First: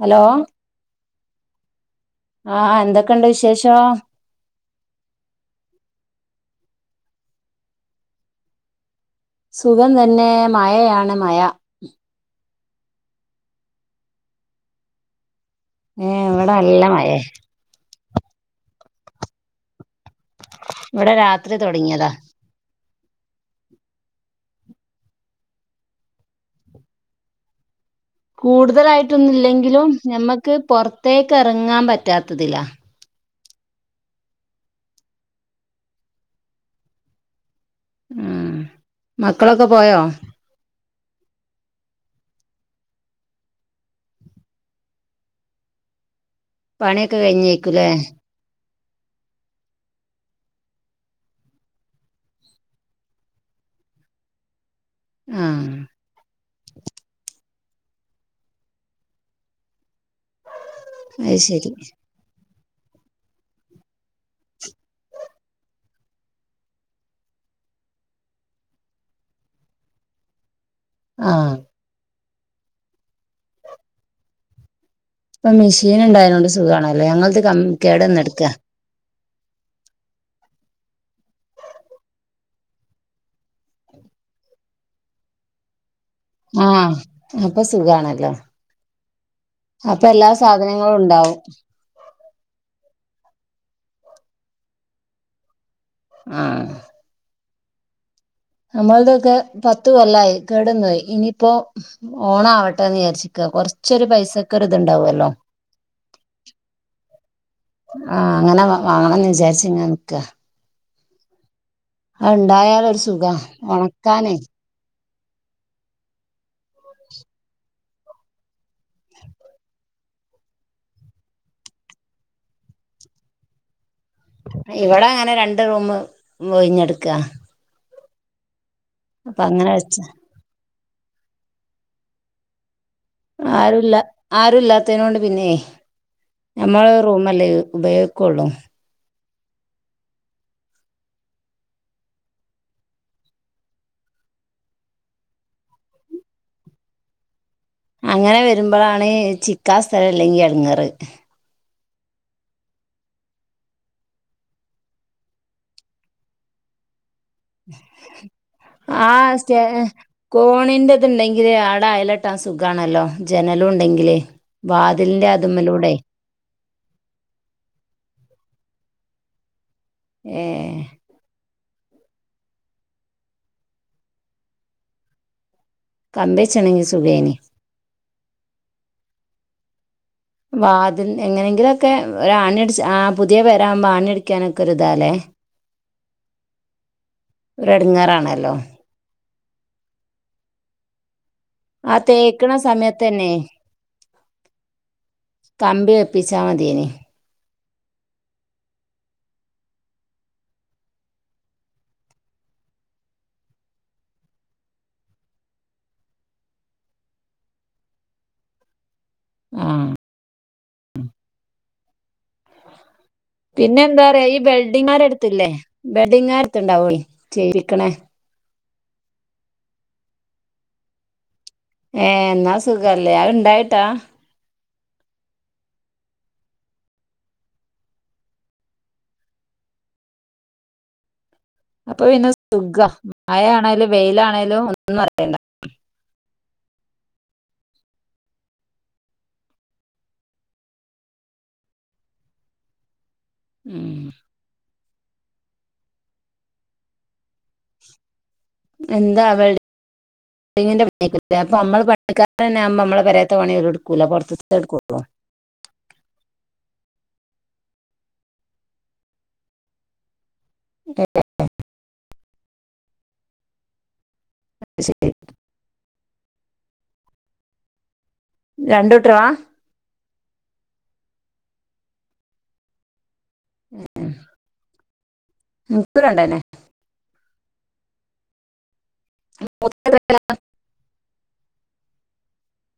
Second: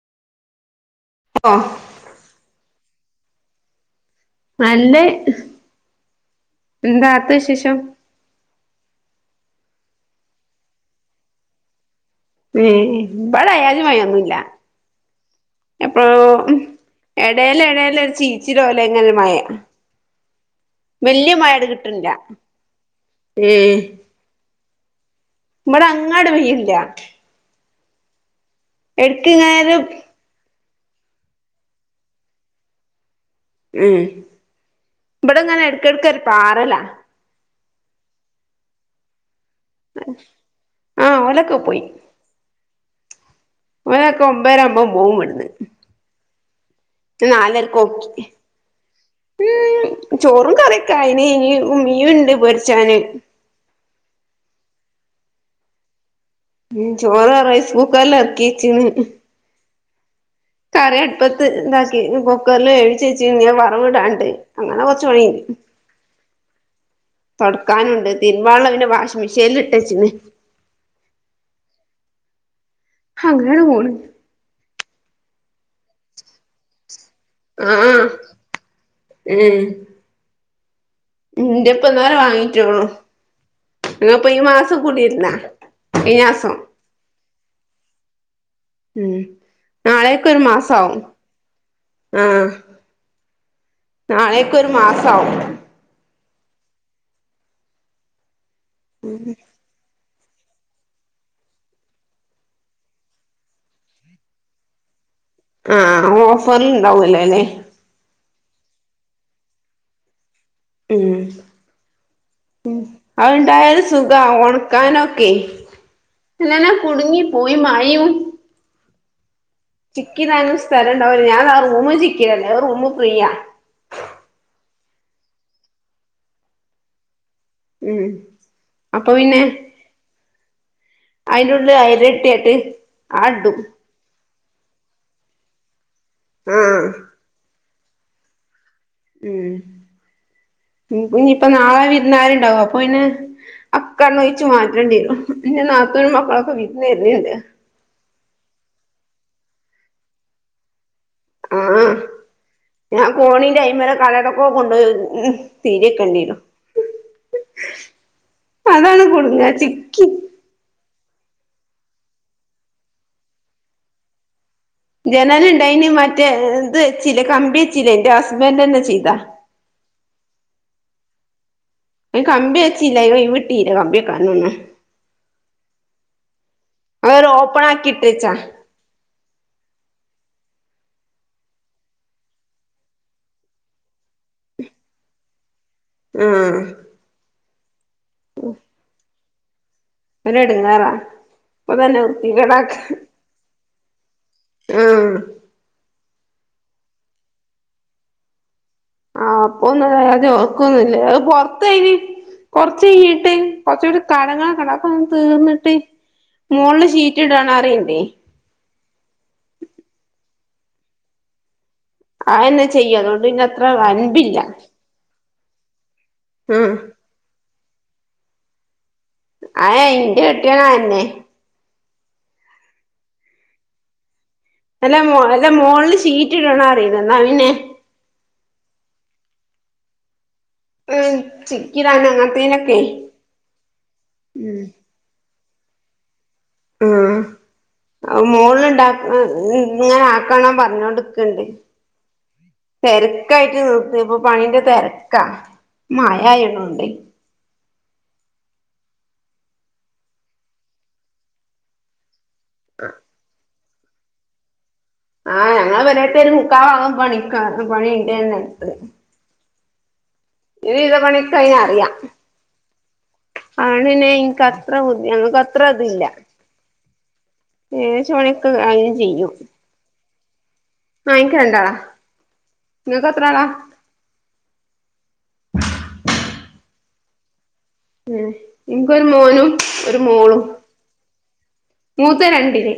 Hello [unintelligible] ആഹ് എന്തൊക്കെണ്ട് വിശേഷം നല്ലേ എന്താട്ത്തേ വിശേഷം സുഖം തന്നെ മഴയാണ് മഴ ഏഹ് ഇബടെ അയാതിമയൊന്നുല്ല ഏ എപ്പഴോ ഇവിടെ നല്ല മഴേ എടേല് എടേലൊര് ചീച്ചിലോലങ്ങനൊര് മഴ ഇവിടെ വല്ല്യ രാത്രി മഴട് തുടങ്ങിയതാ കിട്ട്ണ്ല്ല മ്മ് ഇബടെ അങ്ങനാണ്ട് പെയ്യ്ണ്ല്ല എടക്ക് കൂടുതലായിട്ടൊന്നും ഇങ്ങനെ ഒരു ഇല്ലെങ്കിലും ഞമ്മക്ക് പുറത്തേക്ക് എറങ്ങാൻ പറ്റാത്തതിലാ മ്മ് ഇബടെങ്ങനെ എടക്ക്ടക്കൊര് പാറലാ ഉം മക്കളൊക്കെ പോയോ ആ ഓലൊക്ക പോയി ഓലൊക്കെ ഒമ്പരആകുമ്പ പോവും ഇവുടുന്ന് പണിയൊക്കെ നാലരക്ക് കഴിഞ്ഞേക്കൂലേ ഓക്കി ഉം ചോറും കറിക്കായിന് ഇനി മീനിണ്ട് പൊരിച്ചാന് ഉം ചോറ് റൈസ് കുക്കറില് എറക്കി വെച്ചിന് കറി അത് അട്പ്പത്ത് ശരി ഇണ്ടാക്കി ഇഞ്ഞിപ്പോ കുക്കറിൽ വേവിച്ച് വെച്ച്ന്ഞ്ഞ് അത് വറവ് ഇടാണ്ട് അങ്ങനെ കുറച്ച് പണിണ്ട് തൊടക്കാനുണ്ട് തിര്ബാനൊള്ള പിന്നെ വാഷിംഗ്‌ മെഷീൻൽ ഇട്ടേച്ച്ക്ണ് ആ ഹങ്ങനങ്ങട് പോണ് ഇപ്പ മിഷീന്ണ്ടായോണ്ട് സുഖാണല്ലേ ഞങ്ങൾത് അ ആ ഏ ന്റെ ഇപ്പന്നാൾ വാങ്ങിട്ടൊള്ളു ഞങ്ങളിപ്പൊ ഈ മാസം കുടിര്ന്നാ ഈ മാസം ആ അപ്പാ സുഖാണല്ലോ ഉം അപ്പാ എല്ലാ സാധനങ്ങളും ഇണ്ടാവും ആ നാളെക്ക് ഒരു മാസാവും ആ നമ്മൾതൊക്കെ പത്ത് കൊല്ലായി കേടന്നൊയി ഇനീപ്പോ ഓണആവട്ടെന്ന് വിചാരിച്ച്ക്കാ കൊർച്ചൊരു പൈസക്ക് ഒര് ഇത്ണ്ടാവല്ലോ ആഹ് ഓഫറ് ഇണ്ടാവുല്ലോല്ലേ ആ അങ്ങനെ വാ വാങ്ങണന്ന് വിചാരിച്ച് ഇങ്ങനെ നിക്കാ ഉം ഉം ഇണ്ടായാല് ഒരു സുഖാ അഹ്ണ്ടായാലും സുഖാ ഒണക്കാനേ ഒൺ ക്കാനൊക്കെ പിന്നന്നെ കുടുങ്ങി പോയി മയയും ചിക്കിടാനും സ്ഥലംണ്ടാവൂല ഞാൻ റൂമും ചിക്കിടല്ല ഒരു റൂംമ് ഫ്രീയാ ഇവടെ അങ്ങനെ രണ്ട് റൂംമ് ഒയിഞ്ഞിടെക്കാ ഉം അപ്പൊ പിന്നെ അങ്ങനെ വെച്ച അയിന്റെ ഉള്ളില് അയല് ഇട്ടിയെട്ട് ആരുല്ല ആരുല്ലാതേനൊണ്ട് പിന്നെ ആഹ് ഞമ്മള് റൂമല്ലേ ഉപയോ കൊള്ളു ഉം ഇനിയിപ്പ നാളെ വിരുന്നരുണ്ടാവും അപ്പൊ പിന്നെ അക്കൊങ്ങടെഴിച്ചു മാറ്റേണ്ടി വരും എ നാത്തോനും മക്കളുംക്കെ വിരുന്ന് വരണിണ്ട് അങ്ങനെ വരുമ്പോളാണ് ചിക്കാ സ്ഥലല്ലെങ്കി എടുങ്ങറ് ആ ഞാൻ കോണിന്റെ അൈ വരെ കലടക്ക കൊണ്ടുപോ ഉ തീരക്കേണ്ടിനു അതാണ് ആ കുടുങ്ങ സ്റ്റേ ചിക്കി കോണിന്റെതുണ്ടെങ്കില് ആട അയലട്ടാ സുഖാണല്ലോ ജനലും ഉണ്ടെങ്കില് വാതിലിന്റെ ജനലുണ്ടായിന് അതുമ്മലൂടെ മറ്റേ എത് വെച്ചില്ലേ കമ്പി വെച്ചില്ലേ എന്റെ ഹസ്ബൻറ് തന്നെ ചെയ്താ ഏ കമ്പി വെച്ചില്ല വിട്ടീര കമ്പിയൊക്കാനൊന്ന് കമ്പിച്ചാണെങ്കി സുഖേനെ ഓപ്പണാക്കി തേച്ച വാതിൽ എങ്ങനെങ്കിലൊക്കെ ഒരാണി അടിച്ച ആ പുതിയ പേരാ ആവുമ്പോ ആണിയാടിക്കാനൊക്കെ ഒരിതാല്ലേ ഉം ഒരെടുങ്ങാറാണല്ലോ ഒരെടങ്ങേറാ ആ തേക്കണ സമയത്തന്നെ ആഹ് കമ്പി വെപ്പിച്ചാ മതീന് ആഹ് അപ്പൊന്ന് ഓക്കൊന്നില്ലേ അഹ് പൊറത്തെയിന് കൊറഴിട്ട് കൊറച്ചൂടി കടങ്ങൾ ഒക്കെ ഇൻണ്ട് അധോക്കെന്ന് തീർന്നിട്ട് മുളിൽ ചീറ്റ് ഇടണറണ്ട് ആഹ ആ എന്നെ ചെയ്യുംകൊണ്ട് ഇന്ന അത്ര റണ്ടില്ല ത്തില്ലേ വെഡിങ് ആരത്ത്ണ്ടാവെ ച്വയിക്കണേ അ ഇയിന്റെ കെട്ടിയണാ അ അന്നെ ഏ എന്നാ സുഖല്ലേ അഹ് ഇണ്ടായിട്ടാ അല്ലെ അല്ല മോളില് ചീറ്റിടണ റിണ്ട് എന്നാ പിന്നെ മ് ചിക്കിടാൻ അങ്ങത്തിനോക്കെ മഴ ആണേലും വെയില ആണേലും ഒന്നും അറിയേണ്ട [inaudible] മോള് ഇണ്ട ങ്ങനെ ആക്കണം പറഞ്ഞോടുക്കണ്ട് തിരക്കായിട്ട് ഉം നിർത്തപ്പൊ പണീന്റെ തിരക്കാ മഴായിണണ്ട് എന്താ അവടെ പൈപ്പ്പിങ്ങിന്റെ പണിക്കെ ഇല്ലേ അപ്പ നമ്മൾ പണി ക്കാരൊവുമ്പോ നമ്മളെ പേരെ ത്ത പണിഓല്ടുക്കൂല്ല പുറത്ത്ത്തെടുകോള്ളൂ ആഹ് ഞങ്ങളെ പെരേത്ത ഒരു മുക്കാഭാഗം പണി പണി ഉണ്ടനെ എടുത്ത് ഒരുവിധ പണിക്കെ അയിന് അറിയ ആണ്നെ ഞങ്ങൾക്ക് അത്ര ബുദ്ധി അത്ര ഇതില്ല എഗെദേശ പണിക്കെ അഹേണൊ രണ്ടു കുട്ടികളാ ചെയ്യും അ യിക്ക് രണ്ടാളാ നിങ്ങക്ക് എത്ര ആളാ ഹേ ഹേ ഇന്ക്കും രണ്ടന്നെ മ് ഇൻക്കൊരു മോനും ഒരു മൂത്തത് മോളും മൂ - -ത്ത് രണ്ടിൽ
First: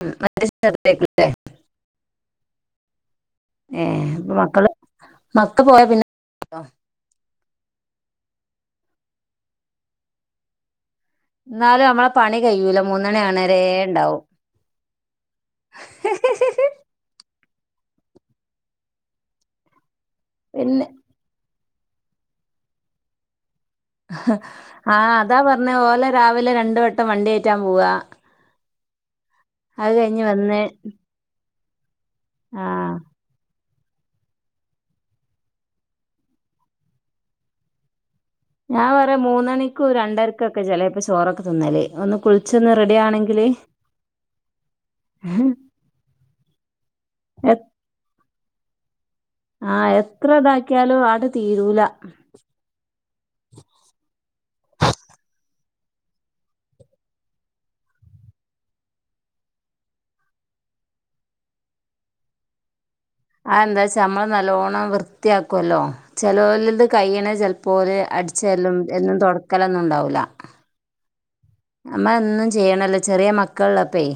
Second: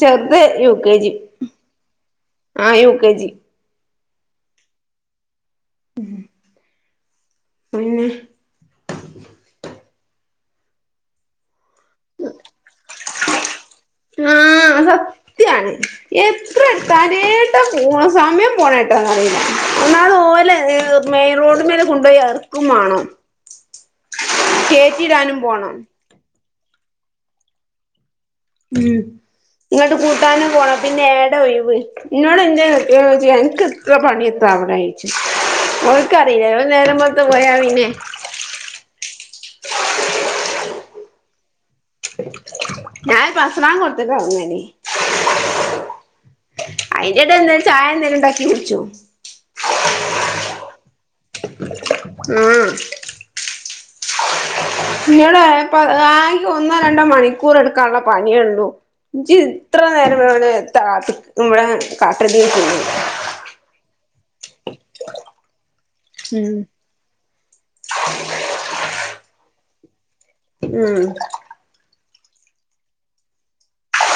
ചെറുത് യു കെ ജി ചെറുതായിരിക്കൂലേ ആ യു കെ ജി ഹേ മക്കള് മക്ക പോയ പിന്നെ പിന്നെ എന്നാലും നമ്മളെ പണി കഴിയൂല മൂന്നണി ആണേര ഉണ്ടാവും ആഹ സത്യാണ് എത്ര എത്താലും ഏട്ടാ പോവ സമയം പോണായിട്ടാന്ന് അറിയില്ല ഒന്നാമദ് ഓരോ യെല്ലേ മെയിൻ റോഡിമേല് കൊണ്ടുയി എറക്കും മാണം ആഹ് കേറ്റിടാനും അതാ പോണം പറഞ്ഞെ ഓലെ രാവിലെ രണ്ട് വട്ടം വണ്ടി കേറ്റാൻ പോവാ ഉം അത് ഇങ്ങട്ട് കഴിഞ്ഞ് കൂട്ടാനും വന്ന് പോണം പിന്നെടെ ഒഴിവ് നോട് ആ ന്റെ ഏലച്ചി അൻക്ക്- -ഇത്ര പണിയെത്ത അവിടെ ചോയ്ച്ചും ഒൽക്കറിലല്ലോ ഓല് നേരം വെളുത്ത് പോയാ പിന്നേ ഞാൻ പറയ മൂന്നണിക്കും രണ്ടരക്കൊക്കെ ചിലെപ്പോ ചോറൊക്കെ തിന്നലേ ഞാൻപ്പ അസാരങ്ക് കൊടുത്തിട്ട ഒരങ്ങല് അയിന്റെടെ എന്തേലും ചായ എന്തേലും ഇണ്ടാക്കി കുടിച്ചും ആഹ് എത്ര ഇതാക്കിയാലും ആട് തീരൂല ഉം ന്നോട് [unintelligible] ആക ഒന്നോ രണ്ടോ മണിക്കൂർ എടുക്കാനുള്ള പണിയള്ളൂ ഇജ് ഇത്ര നേരം ഇവിടെത്താ ഇവിടെ കാട്ടല് [unintelligible] ആ എന്താച്ച നമ്മള് നല്ലോണ്ണം വൃത്തിയാക്കുവല്ലോ ഉം ചേലോലത് കയ്യണത് ചെലപ്പോ ഓല് അടിച് ചേരാലും എന്നും തൊടക്കലൊന്നും ഇണ്ടാവൂല ഉം നമ്മ എന്നും ചെയ്യണല്ലോ ചെറിയ മക്കളിള്ളപ്പേ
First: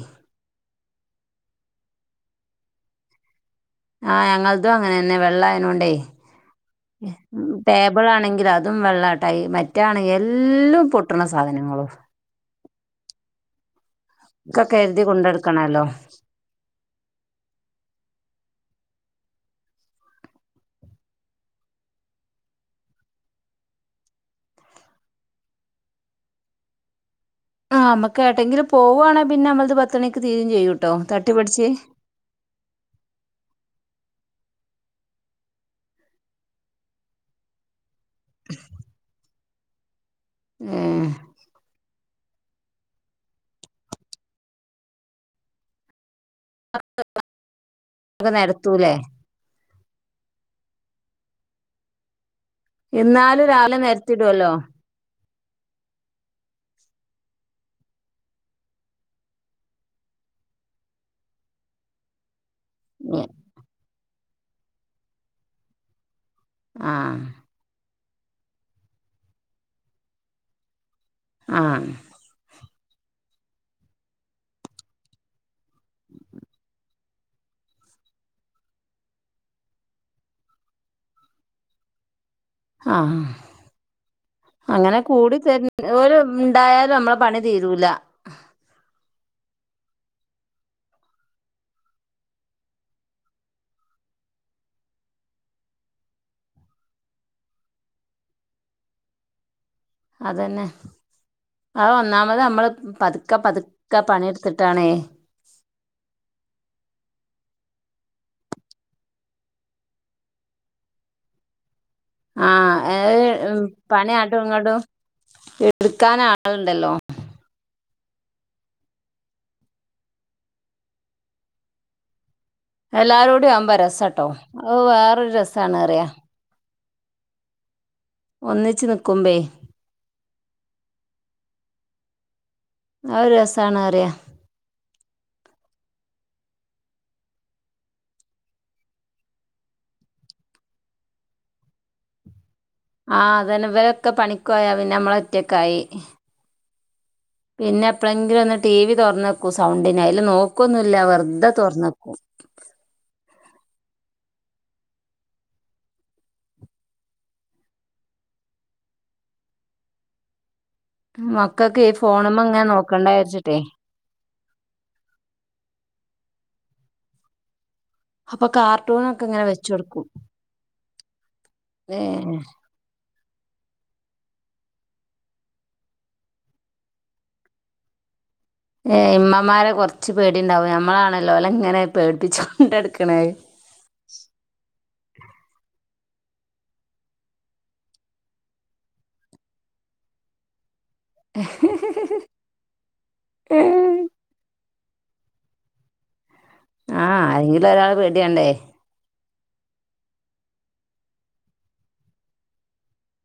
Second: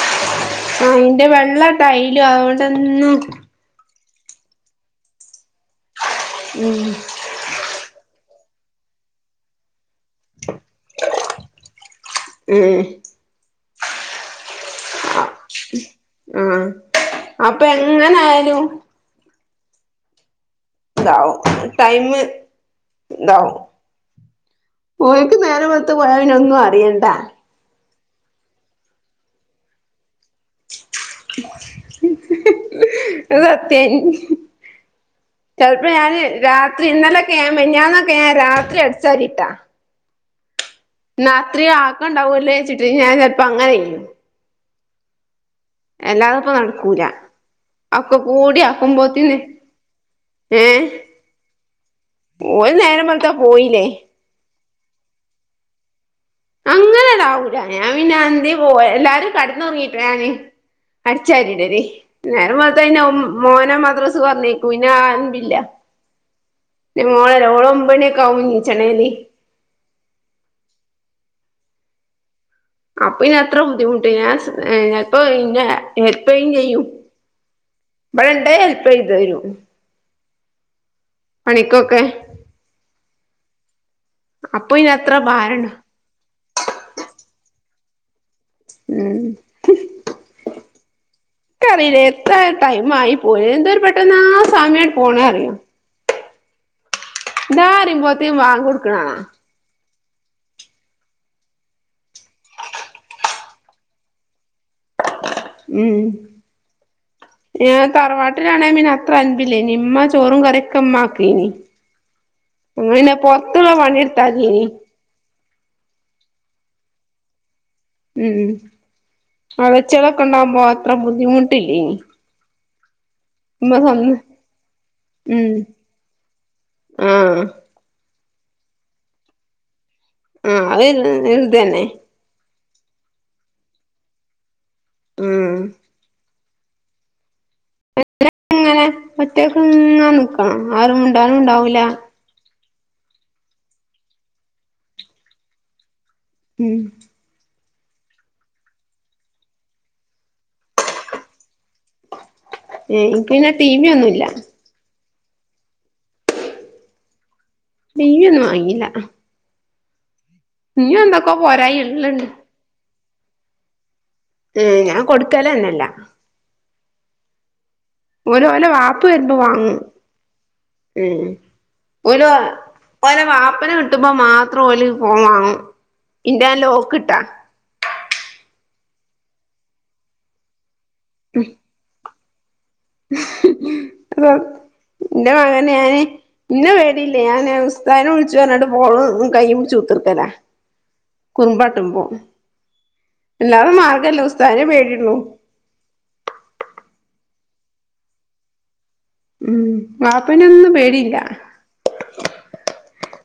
അ ഇന്റെ വെള്ളട്ടൈലും അതുകൊണ്ടെന്നും ആഹ് ഞങ്ങളതും അങ്ങനെ തന്നെ വെള്ള ആയനൊണ്ടെ ഉം ടേബിളാണെങ്കില് അതും വെള്ളട്ട മറ്റേ ആണെങ്കി എല്ലും പൊട്ടണ സാനങ്ങള്. ഉം ഒക്കെ കരുതി കൊണ്ടടക്കണല്ലോ. ആഹ് അപ്പൊ എങ്ങനായാലും ഇതാവും, ടൈമ് ഇതാവും. ഓല്ക്ക് നേരം വെളുത്ത് പോയ പിന്ന ഒന്നും അറിയണ്ട. ആഹ് അമ്മക്ക് എടെങ്കിലും പോവാണേ പിന്നെ നമ്മളത് പത്ത് മണിക്ക് തീരേം ചെയ്യൂട്ടോ തട്ടിപ്പെടച്ച്. അത് സത്യ. ചെലപ്പോ ഞാന് രാത്രി ഇന്നലൊക്കെ ഞാ മിഞ്ഞാന്നൊക്കെ ഞാ രാത്രി അടിച്ചരിട്ട. ഉം രാത്രി ആക്കണ്ടാവൂലെച്ചിട്ട് ഞാൻ ചെലപ്പോ അങ്ങനെ ചെയ്യും. എല്ലാതെ ഇപ്പ നടക്കൂല. ഒക്കെ കൂടി ആക്കുമ്പോത്തിന് ഏ ഓല് നേരം വെളുത്ത പോയില്ലേ. ത്തിടുല്ലോ. അങ്ങനാടാവൂല ഞാ പിന്ന അന്തി പോ എല്ലാരും കെടന്നുറങ്ങിട്ട ഞാന് അടിച്ചാരിടല്. നേരം വെള്ത്തഴിഞ്ഞ ഒ മോനെ മദ്രസ് പറഞ്ഞേക്കും. പിന്നെ ആരൂല്ല. പിന്നെ ആഹ് മോളല്ലേ ഓള് ഒമ്പണിയൊക്കെ ആകും ണിചണേല്. ആഹ്. അപ്പൊ ഇനി അത്ര ബുദ്ധിമുട്ട് ഞാ ഞപ്പൊ ഇ ഹെല്പ്പെയ്യും ചെയ്യും. ഇബടെണ്ടേ ഹെൽപ്യ്തരും. പണിക്കൊക്കെ ആഹ് അപ്പൊ ഇനി അങ്ങനെ അത്ര കൂടി ഭാരണ്ട ചരി ഓര് ഇണ്ടായാലും അമ്മള പണി തീരൂല. ഉം [inaudible] ക്ക്അറിയില്ലേ എത്ര ടൈമ് ആയി പോയി എന്തോരു പെട്ടെന്നാ സമയം പോണെ അറിയോ. ദാ പറയുമ്പോത്തി വാങ്കോടുക്ക്‌ണാണ. അതന്നെ അത് ഒന്നാമത് നമ്മള് പത്ക്ക, പത്ക്ക പാണെടുത്തിട്ടാണെ ഉം. [inaudible] ഞ തറവാട്ടിലാണെ പിന്നെ അത്ര അൻപില്ലേനി ഇമ്മ ചോറും കറിക്കെ മ്മ ആക്കിനി ആഹ് ഇങ്ങനെ ഏഹ് പൊർത്ത്ള്ള പണി ആട്ടും പണിട്ത്താതിനി. ഇങ്ങോട്ടും എടുക്കാൻ ആള്ണ്ടല്ലോ? ഉം അളെ ചെലക്കണ്ട്പോ അത്ര ബുദ്ധിമുട്ടില്ലെനി എല്ലാരോടിം ആവുമ്പോ രസട്ടോ അത് വേറൊരു ഉം രസാണ്റയ. ആഹ് ഒന്നിച്ച് നിക്കുമ്പേ ആഹ് അത് ഇത് ഇതന്നെ. അഒര് രസാണ്റയാ. ഉം. [unintelligible] ഇങ്ങനെ ഒറ്റക്ക് ഇങ്ങനെ നിക്കണം. ആരും മിണ്ടാനും ഉണ്ടാവൂല. ആ അതന്നെ ഇവരൊക്കെ പണിക്കൊയ പിന്നെ നമ്മളൊറ്റക്കായി. ഉം പിന്നെ എപ്പളെങ്കിലും ഒന്ന് ടി. വി തോറന്നക്കും, സൗണ്ടിന്. അയില് നോക്കുവൊന്നും ഇല്ല വെറുതെ തോറന്നക്കും. ഏ എനിക്ക്ന്നെ ടി വി യൊന്നുല്ല. ടി. വിന്നും വാങ്ങിയില്ല. എന്തൊക്കോ മക്കക്കെ ഈ പോരായികള്ണ്ട് ഫോണുമ്മേങ്ങനെ നോക്കണ്ടാചാരിച്ചിട്ടേ ഏ ഞാൻ കൊടുക്കലന്നല്ല അപ്പൊ ഓരോല വാപ്പ കാർട്ടൂണൊക്കെ വെരുമ്പ ഇങ്ങനെ വെച്ച് വാങ്ങും. കൊടുക്കും ഉം ഏ ഓല്വ ഓലെ വാപ്പെനെ കിട്ടുമ്പോ മാത്രോല് ഫോൺ വാങ്ങും. ഇന്റെയാലോക്ക് ഇട്ടാ ഏ ഇമ്മമാരെ കൊറച്ച് പേടിണ്ടാവും ഞമ്മളാണല്ലോ ഓലെങ്ങനെ പേടിപ്പിച്ചൊണ്ട്നടക്കണെ [unintelligible] ഇന്റെ മകനെ ഞാന് ഇന്നെ വേടിയില്ല ഞാന് ഉസ്തായിനെ വിളിച്ചു പറഞ്ഞിട്ട് ഫോണു [unintelligible] കൈയു പുടിച്ച് കുത്ത്ർക്കലാ കുറുമ്പാട്ടുമ്പോ ഇല്ലാതെ മാർഗല്ല ഉസ്തായിനെ പേട്യുള്ളു ആഹ് ആരെങ്കിലൊരാളെ പേടി ഏണ്ടേ ഉം വാപ്പെനെ ഒന്നും പേടിയില്ല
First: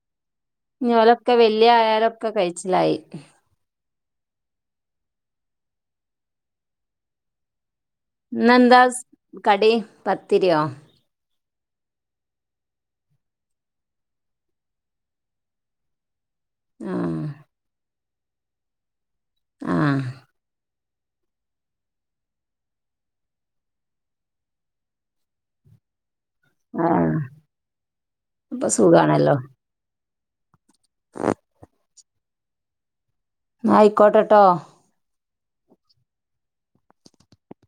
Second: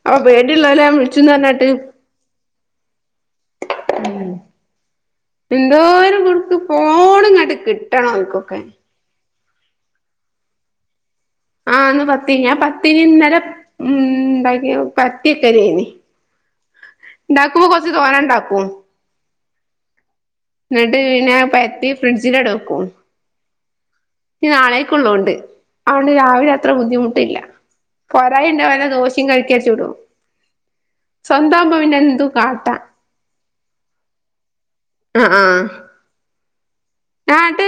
അ പേട്യുള്ളോലെയാ വിളിച്ചൂന്നറഞ്ഞാട്ട് ക്ക കയിച്ചിലായി ഉം. എന്തോരം കൊടുക്ക് ഫോണ്ങ്ങാട്ട്ക്ക് ഇന്നെന്താ സ് കടി പത്തിരിയോ? ആഹ് ന്ന് പത്തി ഞാ പത്തിരി ഇന്നലെ ഉംണ്ടാക്കി പര്ത്തിയിട്ടതേനി ആഹ് ണ്ടാക്കുമ്പോ കൊറച്ച് തോനെണ്ടാക്കും. ആഹ് ന്നട്ട് പിന്നെ പര്ത്തി ഫ്രിഡ്ജില്ടുക്കും. നി നാളെക്കുള്ളോണ്ട് അതൊണ്ട് രാവിലെ ത്ര ആഹ് ബുദ്ധിമുട്ടില്ല പോരായിണ്ടെ അപ്പൊ വല്ല ദോശേം സുഖാണല്ലോ കലക്കിയാചുടും. സ്വന്താവുമ്പ വിന്നെ എന്തു കാട്ടാം. ന്നായിക്കോട്ടെട്ടോ ആഹ് ആഹ് ആട്ട്